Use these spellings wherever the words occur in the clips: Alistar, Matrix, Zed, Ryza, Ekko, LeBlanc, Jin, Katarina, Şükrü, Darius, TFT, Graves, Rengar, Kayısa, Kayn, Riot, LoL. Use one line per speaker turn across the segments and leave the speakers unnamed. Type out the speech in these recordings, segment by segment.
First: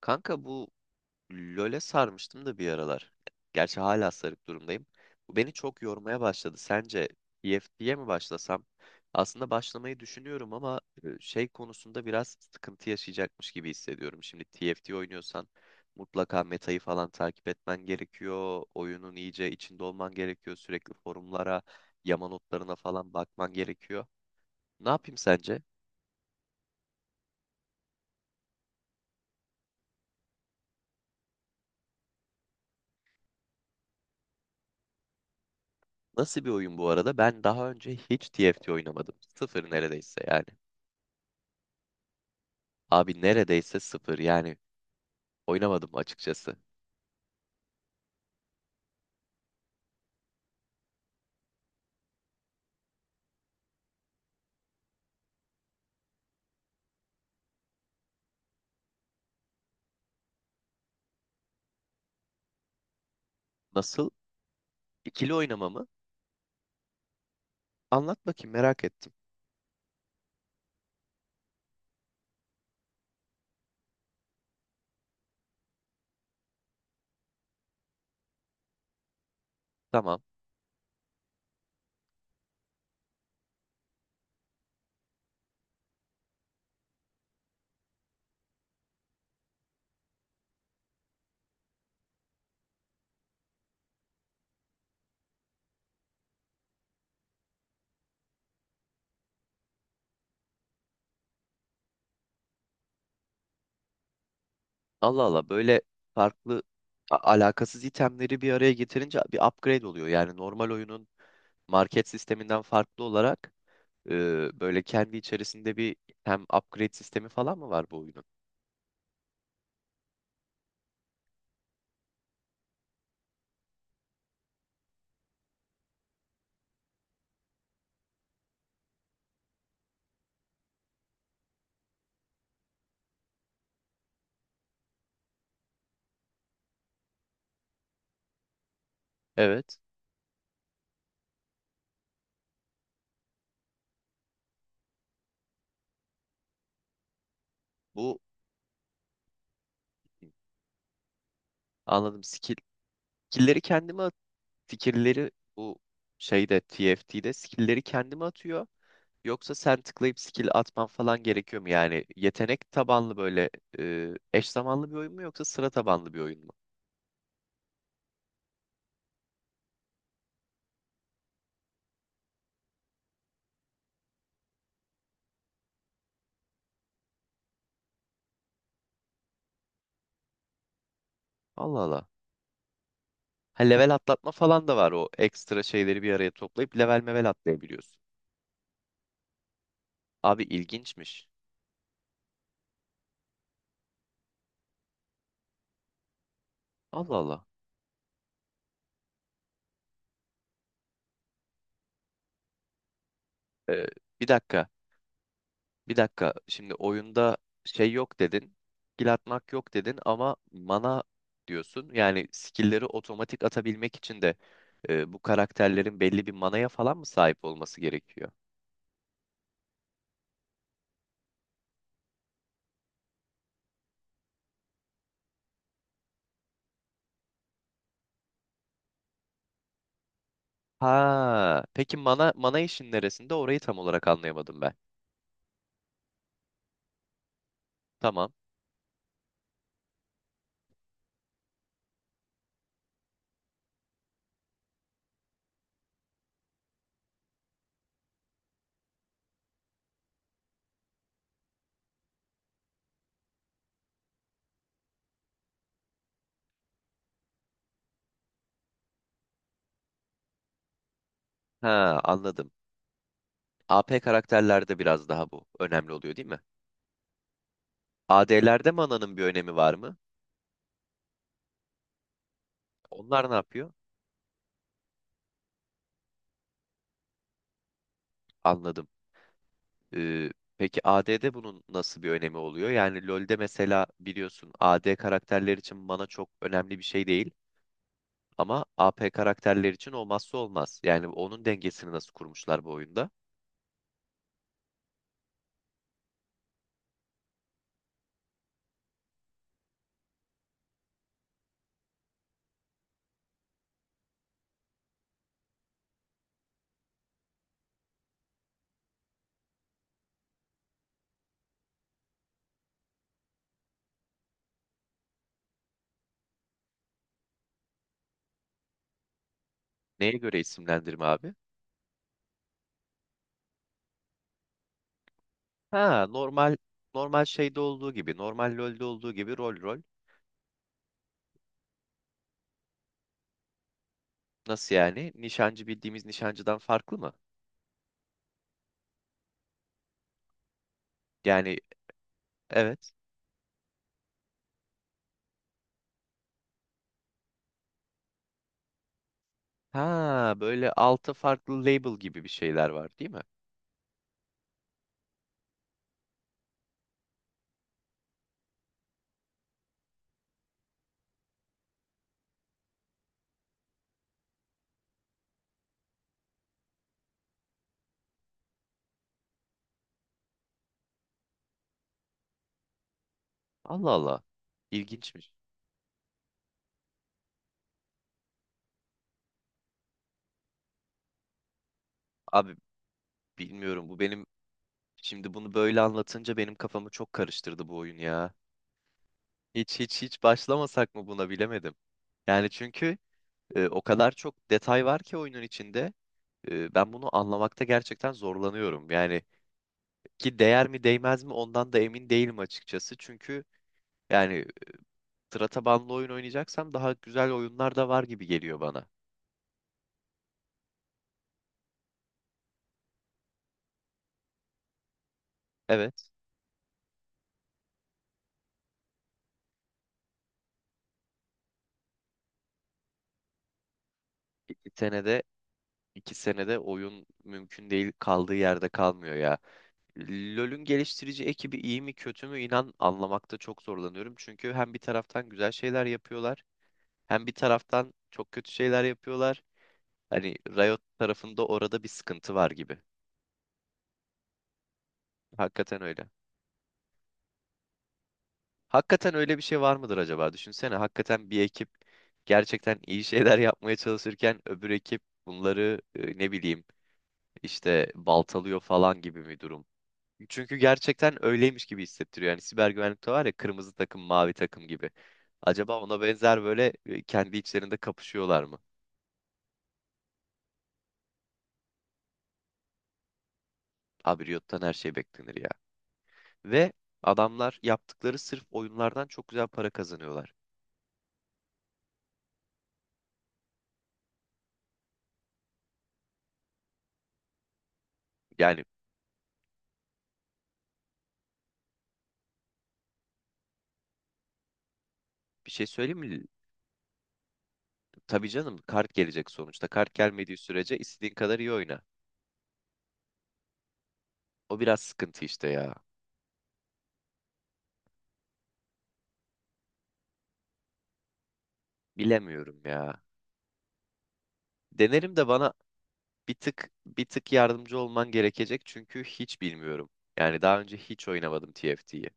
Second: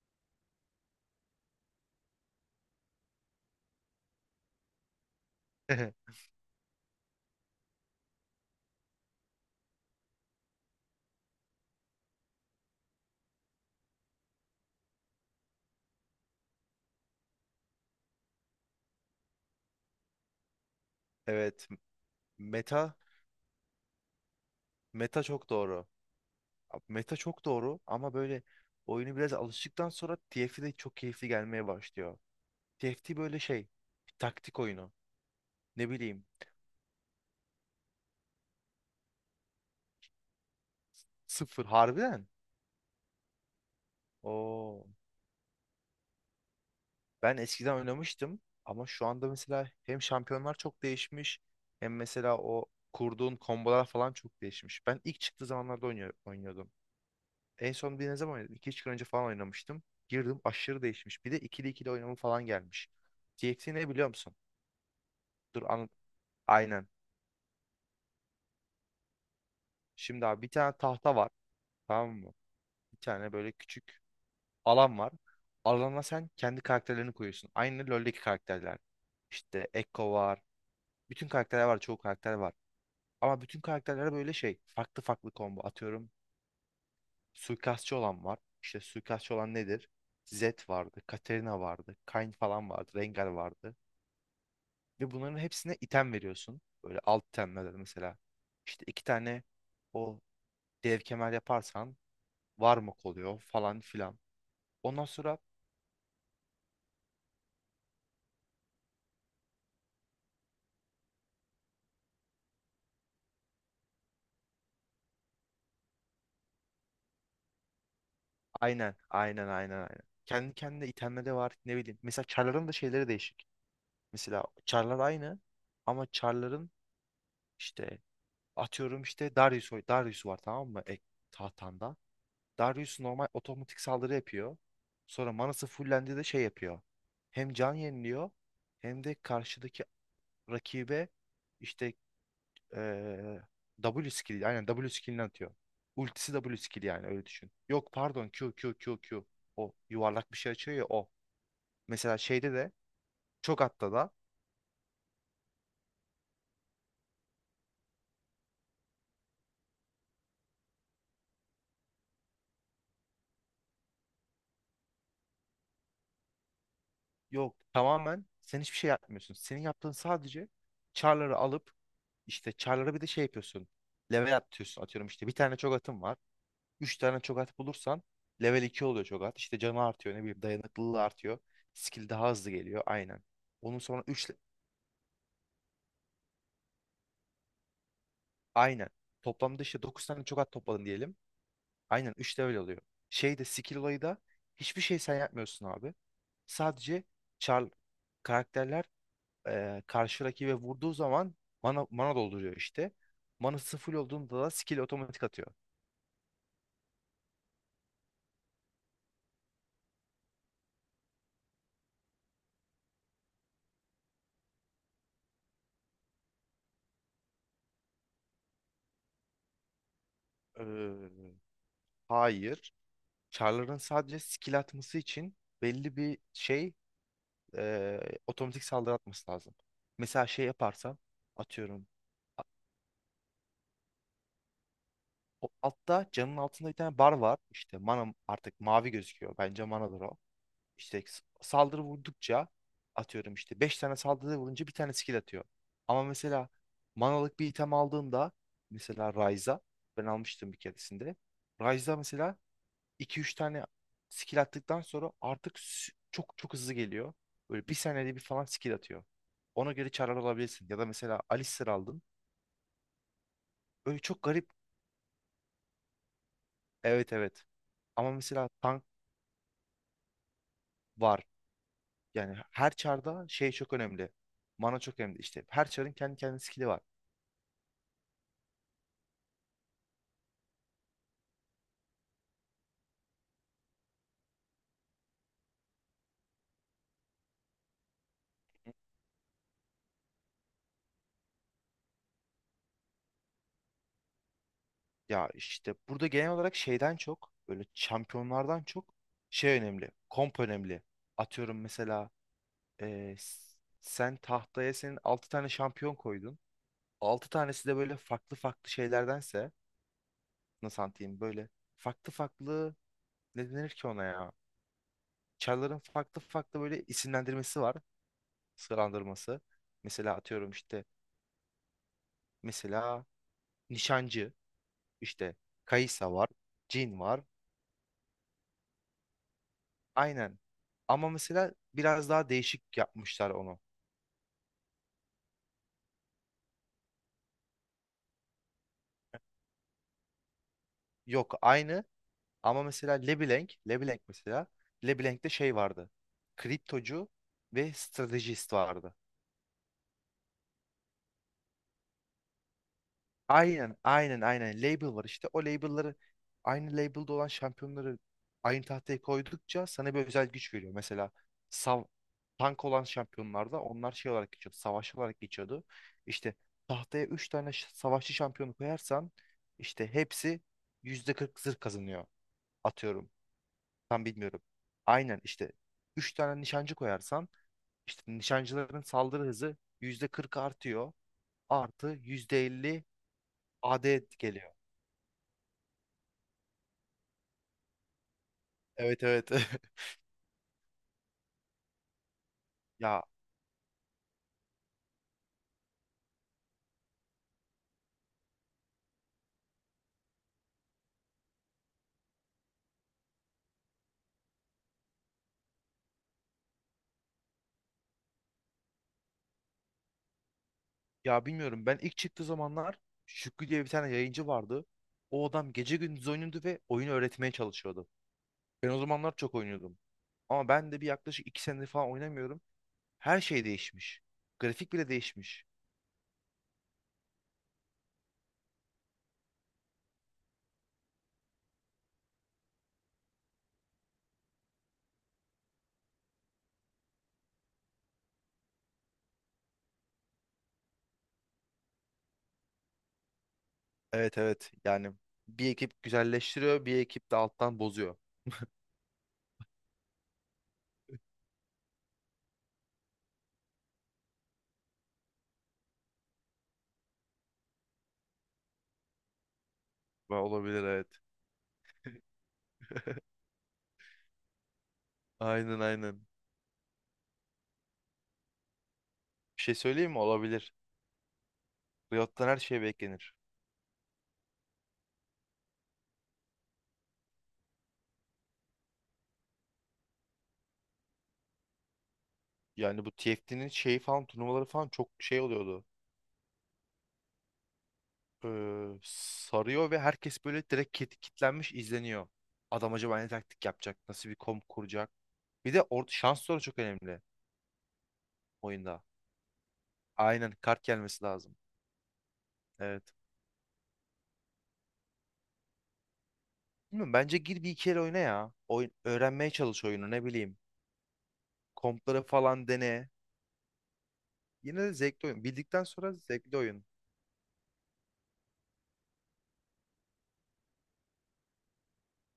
Kanka bu LoL'e sarmıştım da bir aralar. Gerçi hala sarık durumdayım. Bu beni çok yormaya başladı. Sence TFT'ye mi başlasam? Aslında başlamayı düşünüyorum ama şey konusunda biraz sıkıntı yaşayacakmış gibi hissediyorum. Şimdi TFT oynuyorsan mutlaka metayı falan takip etmen gerekiyor. Oyunun iyice içinde olman gerekiyor. Sürekli forumlara,
Evet.
yama notlarına
Meta.
falan bakman gerekiyor. Ne yapayım
Meta çok
sence?
doğru. Meta çok doğru ama böyle oyunu biraz alıştıktan sonra TFT de çok keyifli gelmeye başlıyor. T F T böyle şey. Taktik oyunu. Ne bileyim.
Nasıl bir oyun bu arada? Ben daha önce hiç TFT oynamadım. Sıfır neredeyse yani.
Sıfır. Harbiden.
Abi neredeyse sıfır yani
Oo.
oynamadım açıkçası.
Ben eskiden oynamıştım ama şu anda mesela hem şampiyonlar çok değişmiş hem mesela o kurduğun kombolar falan çok değişmiş. Ben ilk çıktığı zamanlarda oynuyordum. En son bir ne zaman oynadım? 2-3 gün önce falan oynamıştım. Girdim aşırı değişmiş. Bir de ikili ikili oynama falan gelmiş. TXT ne biliyor
Nasıl?
musun?
İkili
Dur
oynamamı
an aynen.
anlat bakayım, merak ettim.
Şimdi abi bir tane tahta var. Tamam mı? Bir tane böyle küçük alan var. Alana sen kendi karakterlerini koyuyorsun. Aynı LoL'deki karakterler. İşte Ekko
Tamam.
var. Bütün karakterler var. Çoğu karakter var. Ama bütün karakterlere böyle şey. Farklı farklı combo atıyorum. Suikastçı olan var. İşte suikastçı olan nedir? Zed vardı. Katarina vardı. Kayn falan vardı. Rengar vardı. Ve bunların hepsine item veriyorsun. Böyle alt itemler mesela. İşte iki tane o dev kemer yaparsan var mı oluyor falan filan. Ondan
Allah
sonra
Allah, böyle farklı alakasız itemleri bir araya getirince bir upgrade oluyor. Yani normal oyunun market sisteminden farklı olarak e, böyle kendi içerisinde bir, hem upgrade sistemi falan mı var bu oyunun?
aynen aynen aynen aynen. Kendi kendine itemleri de var ne bileyim. Mesela çarların da şeyleri değişik. Mesela çarlar aynı ama çarların işte atıyorum işte Darius, Darius var tamam mı? Tahtanda. Darius normal otomatik saldırı yapıyor. Sonra manası fullendi de şey yapıyor. Hem can yeniliyor hem de
Evet.
karşıdaki rakibe işte eee, W skill aynen W skill'ini atıyor. Ultisi W skill yani öyle düşün. Yok
Bu,
pardon Q Q Q Q. O yuvarlak bir şey açıyor ya o. Mesela
anladım.
şeyde
Skill,
de çok
skill'leri
hatta
kendime
da
fikirleri bu şeyde TFT'de skill'leri kendime atıyor. Yoksa sen tıklayıp skill atman falan gerekiyor mu? Yani yetenek tabanlı böyle eş zamanlı bir oyun mu yoksa sıra tabanlı bir oyun mu?
yok tamamen sen hiçbir şey yapmıyorsun. Senin yaptığın sadece char'ları alıp işte char'lara bir de şey yapıyorsun. Level atıyorsun atıyorum işte bir tane çok atım var. Üç tane çok at bulursan level 2 oluyor çok at. İşte canı artıyor ne bileyim dayanıklılığı artıyor.
Allah Allah.
Skill daha hızlı geliyor aynen.
Ha,
Onun
level
sonra 3
atlatma falan da var, o ekstra şeyleri bir araya toplayıp level mevel atlayabiliyorsun.
aynen. Toplamda işte 9 tane çok
Abi
at topladın diyelim.
ilginçmiş.
Aynen üçte de öyle oluyor. Şeyde skill olayı da hiçbir şey sen yapmıyorsun abi. Sadece
Allah Allah.
char karakterler karşı rakibe vurduğu zaman mana dolduruyor işte. Manası
E,
full
Bir
olduğunda da
dakika.
skill otomatik atıyor.
Bir dakika. Şimdi oyunda şey yok dedin. Skill atmak yok dedin ama mana diyorsun. Yani skill'leri otomatik atabilmek için de bu karakterlerin belli bir manaya falan mı sahip olması gerekiyor?
Eee, hayır. Char'ların sadece skill atması için belli bir şey otomatik saldırı atması lazım. Mesela şey yaparsan
Ha,
atıyorum.
peki mana işin neresinde? Orayı tam olarak anlayamadım ben.
O altta camın altında bir tane bar var. İşte mana
Tamam.
artık mavi gözüküyor. Bence manadır o. İşte saldırı vurdukça atıyorum işte 5 tane saldırı vurunca bir tane skill atıyor. Ama mesela manalık bir item aldığında mesela Ryza ben almıştım bir keresinde. Ryza mesela iki üç tane skill attıktan sonra artık çok çok hızlı geliyor. Böyle bir saniyede bir falan skill atıyor. Ona göre çarlar alabilirsin. Ya da mesela Alistar
Ha,
aldın.
anladım.
Böyle
AP
çok garip.
karakterlerde biraz daha bu önemli oluyor, değil mi?
Evet evet. Ama mesela
AD'lerde
tank
mananın bir önemi var mı?
var. Yani her çarda
Onlar ne
şey
yapıyor?
çok önemli. Mana çok önemli. İşte her çarın kendi kendine skill'i var.
Anladım. Ee, peki AD'de bunun nasıl bir önemi oluyor? Yani LoL'de mesela biliyorsun, AD karakterler için mana çok önemli bir şey değil ama AP karakterler için olmazsa olmaz. Yani onun dengesini nasıl kurmuşlar bu oyunda?
Ya işte burada genel olarak şeyden çok böyle şampiyonlardan çok şey önemli. Komp önemli. Atıyorum mesela sen tahtaya senin 6 tane şampiyon koydun. Altı tanesi de böyle farklı farklı şeylerdense nasıl anlatayım böyle farklı farklı ne denir ki ona ya? Çarların farklı farklı böyle isimlendirmesi var. Sıralandırması.
Neye
Mesela
göre
atıyorum işte
isimlendirme abi?
mesela nişancı. İşte
Ha,
Kayısa var,
normal
Jin var.
normal şeyde olduğu gibi, normal LoL'de olduğu gibi, rol rol.
Aynen. Ama mesela biraz daha değişik yapmışlar onu.
Nasıl yani? Nişancı bildiğimiz nişancıdan farklı mı?
Yok
Yani
aynı ama mesela
evet.
LeBlanc mesela LeBlanc'te şey vardı. Kriptocu ve stratejist vardı.
Ha, böyle altı farklı label gibi bir şeyler var, değil mi?
Aynen, aynen, aynen. Label var işte. O label'ları aynı label'da olan şampiyonları aynı tahtaya koydukça sana bir özel güç veriyor. Mesela sav tank olan şampiyonlarda onlar şey olarak geçiyordu. Savaşçı olarak geçiyordu. İşte tahtaya 3 tane savaşçı şampiyonu koyarsan işte hepsi %40 zırh kazanıyor. Atıyorum.
Allah
Tam
Allah.
bilmiyorum. Aynen
İlginçmiş.
işte 3 tane nişancı koyarsan işte nişancıların saldırı hızı %40 artıyor. Artı
Abi
%50
bilmiyorum, bu
AD
benim
geliyor.
şimdi bunu böyle anlatınca benim kafamı çok karıştırdı bu oyun ya.
Evet evet.
Hiç hiç hiç başlamasak mı buna, bilemedim. Yani çünkü
Ya
o kadar çok detay var ki oyunun içinde. Ben bunu anlamakta gerçekten zorlanıyorum. Yani ki değer mi değmez mi ondan da emin değilim açıkçası. Çünkü yani sıra tabanlı oyun oynayacaksam daha güzel oyunlar da var gibi geliyor bana.
ya bilmiyorum ben ilk çıktığı zamanlar Şükrü diye bir tane yayıncı vardı. O adam gece gündüz
Evet.
oynuyordu ve oyunu öğretmeye çalışıyordu. Ben o zamanlar çok oynuyordum. Ama ben de bir yaklaşık iki senedir falan oynamıyorum. Her şey değişmiş.
Bir
Grafik bile
senede,
değişmiş.
2 senede oyun mümkün değil, kaldığı yerde kalmıyor ya. LoL'ün geliştirici ekibi iyi mi kötü mü, inan anlamakta çok zorlanıyorum. Çünkü hem bir taraftan güzel şeyler yapıyorlar, hem bir taraftan çok kötü şeyler yapıyorlar. Hani Riot tarafında orada bir sıkıntı var gibi.
Evet evet yani bir
Hakikaten
ekip
öyle.
güzelleştiriyor bir ekip de alttan bozuyor.
Hakikaten öyle bir şey var mıdır acaba? Düşünsene, hakikaten bir ekip gerçekten iyi şeyler yapmaya çalışırken öbür ekip bunları ne bileyim işte baltalıyor falan gibi bir durum.
Ve
Çünkü
olabilir evet.
gerçekten öyleymiş gibi hissettiriyor. Yani siber güvenlikte var ya, kırmızı takım, mavi takım gibi.
Aynen
Acaba
aynen.
ona benzer böyle kendi içlerinde kapışıyorlar mı?
Bir şey söyleyeyim mi? Olabilir. Riot'tan her şey beklenir.
Abi Riot'tan her şey beklenir ya. Ve adamlar yaptıkları sırf oyunlardan çok güzel para kazanıyorlar.
Yani bu TFT'nin şeyi falan turnuvaları falan çok şey oluyordu.
Yani
Sarıyor ve herkes böyle direkt kitlenmiş izleniyor. Adam acaba ne taktik yapacak? Nasıl bir kom kuracak?
bir
Bir de
şey
orada
söyleyeyim mi?
şans da çok önemli
Tabii canım,
oyunda.
kart gelecek sonuçta. Kart
Aynen
gelmediği
kart
sürece
gelmesi
istediğin
lazım.
kadar iyi oyna.
Evet.
O biraz sıkıntı işte ya.
Bilmiyorum, bence gir bir iki el oyna ya. Oyun, öğrenmeye çalış oyunu ne bileyim. Kompları falan
Bilemiyorum
dene.
ya.
Yine de zevkli
Denerim
oyun.
de bana
Bildikten sonra
bir
zevkli oyun.
tık bir tık yardımcı olman gerekecek çünkü hiç bilmiyorum. Yani daha önce hiç oynamadım TFT'yi.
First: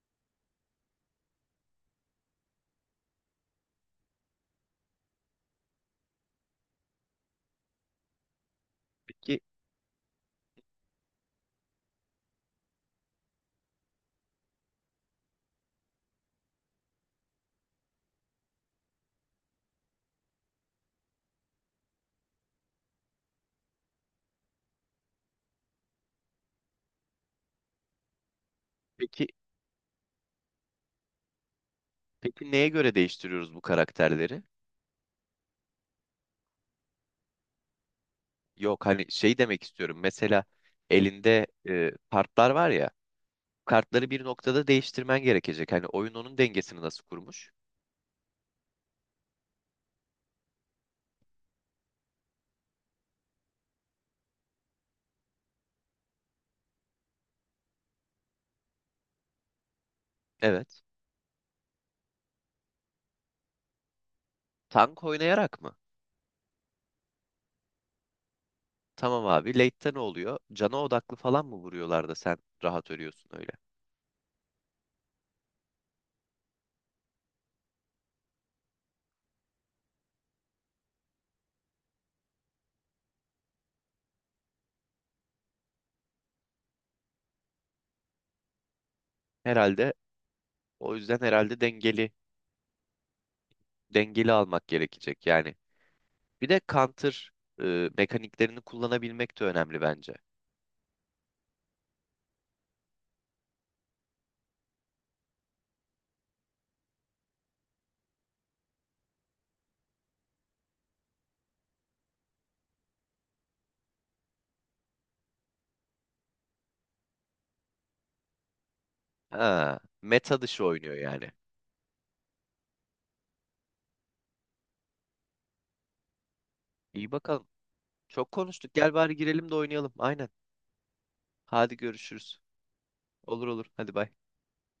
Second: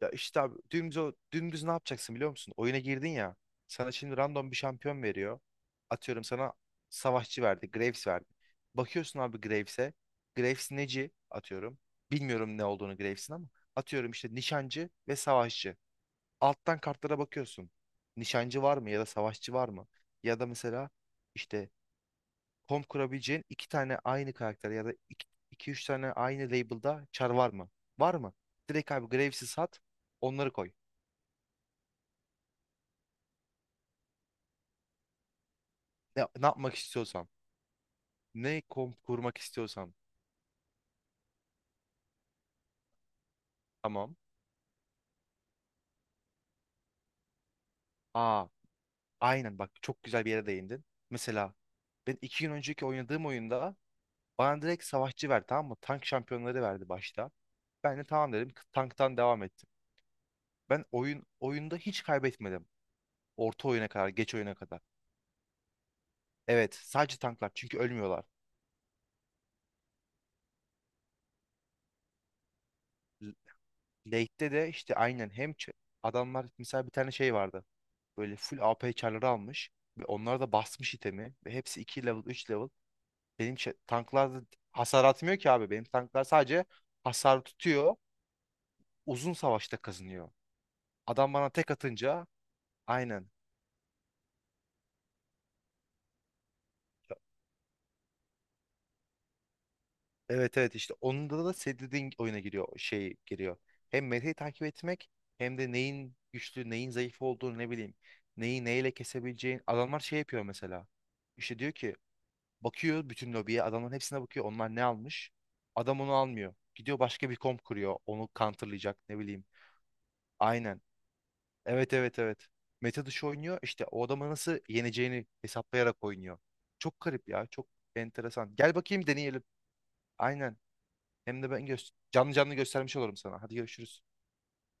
Ya işte abi dümdüz, dümdüz ne yapacaksın biliyor musun? Oyuna girdin ya. Sana şimdi random bir şampiyon veriyor. Atıyorum sana savaşçı verdi. Graves verdi. Bakıyorsun
Peki,
abi Graves'e. Graves neci atıyorum. Bilmiyorum ne olduğunu Graves'in ama. Atıyorum işte nişancı ve savaşçı. Alttan kartlara bakıyorsun. Nişancı var mı ya da savaşçı var mı? Ya da mesela işte komp kurabileceğin iki tane aynı karakter ya da iki üç tane aynı label'da çar var mı? Var mı? Direkt abi
peki,
Graves'i sat onları koy.
peki, neye göre değiştiriyoruz bu karakterleri?
Ne yapmak istiyorsam. Ne
Yok, hani şey
kurmak
demek
istiyorsam.
istiyorum. Mesela elinde kartlar var ya. Kartları
Tamam.
bir noktada değiştirmen gerekecek. Hani oyun onun dengesini nasıl kurmuş?
Aa, aynen bak çok güzel bir yere değindin. Mesela ben iki gün önceki oynadığım oyunda bana direkt savaşçı verdi tamam mı? Tank şampiyonları verdi başta. Ben de tamam dedim. Tanktan devam ettim.
Evet.
Ben oyunda hiç kaybetmedim. Orta oyuna kadar, geç oyuna kadar.
Tank oynayarak mı?
Evet, sadece tanklar çünkü ölmüyorlar.
Tamam abi. Late'te ne oluyor? Cana odaklı falan mı vuruyorlar da sen rahat ölüyorsun
L-
öyle?
Late'te de işte aynen hem adamlar mesela bir tane şey vardı. Böyle full AP çarları almış ve onlar da basmış itemi ve hepsi 2 level, 3 level. Benim şey, tanklar hasar atmıyor ki abi. Benim tanklar sadece hasar tutuyor. Uzun savaşta
Herhalde
kazanıyor.
o yüzden
Adam bana
herhalde
tek
dengeli
atınca aynen.
dengeli almak gerekecek yani. Bir de counter mekaniklerini kullanabilmek de önemli bence.
Evet evet işte onda da senin dediğin oyuna giriyor. Şey giriyor. Hem metayı takip etmek hem de neyin güçlü neyin zayıf olduğunu ne bileyim. Neyi neyle kesebileceğin. Adamlar şey yapıyor mesela. İşte diyor ki bakıyor bütün lobiye adamların hepsine bakıyor. Onlar ne almış? Adam onu almıyor. Gidiyor başka bir komp kuruyor. Onu counterlayacak ne bileyim.
Ha, meta dışı
Aynen.
oynuyor yani.
Evet evet evet. Meta dışı oynuyor. İşte o adama nasıl yeneceğini hesaplayarak oynuyor. Çok
İyi
garip ya.
bakalım.
Çok
Çok
enteresan.
konuştuk.
Gel
Gel
bakayım
bari
deneyelim.
girelim de oynayalım. Aynen.
Aynen. Hem de ben
Hadi
göster canlı
görüşürüz.
canlı göstermiş olurum sana.
Olur
Hadi
olur. Hadi
görüşürüz.
bay.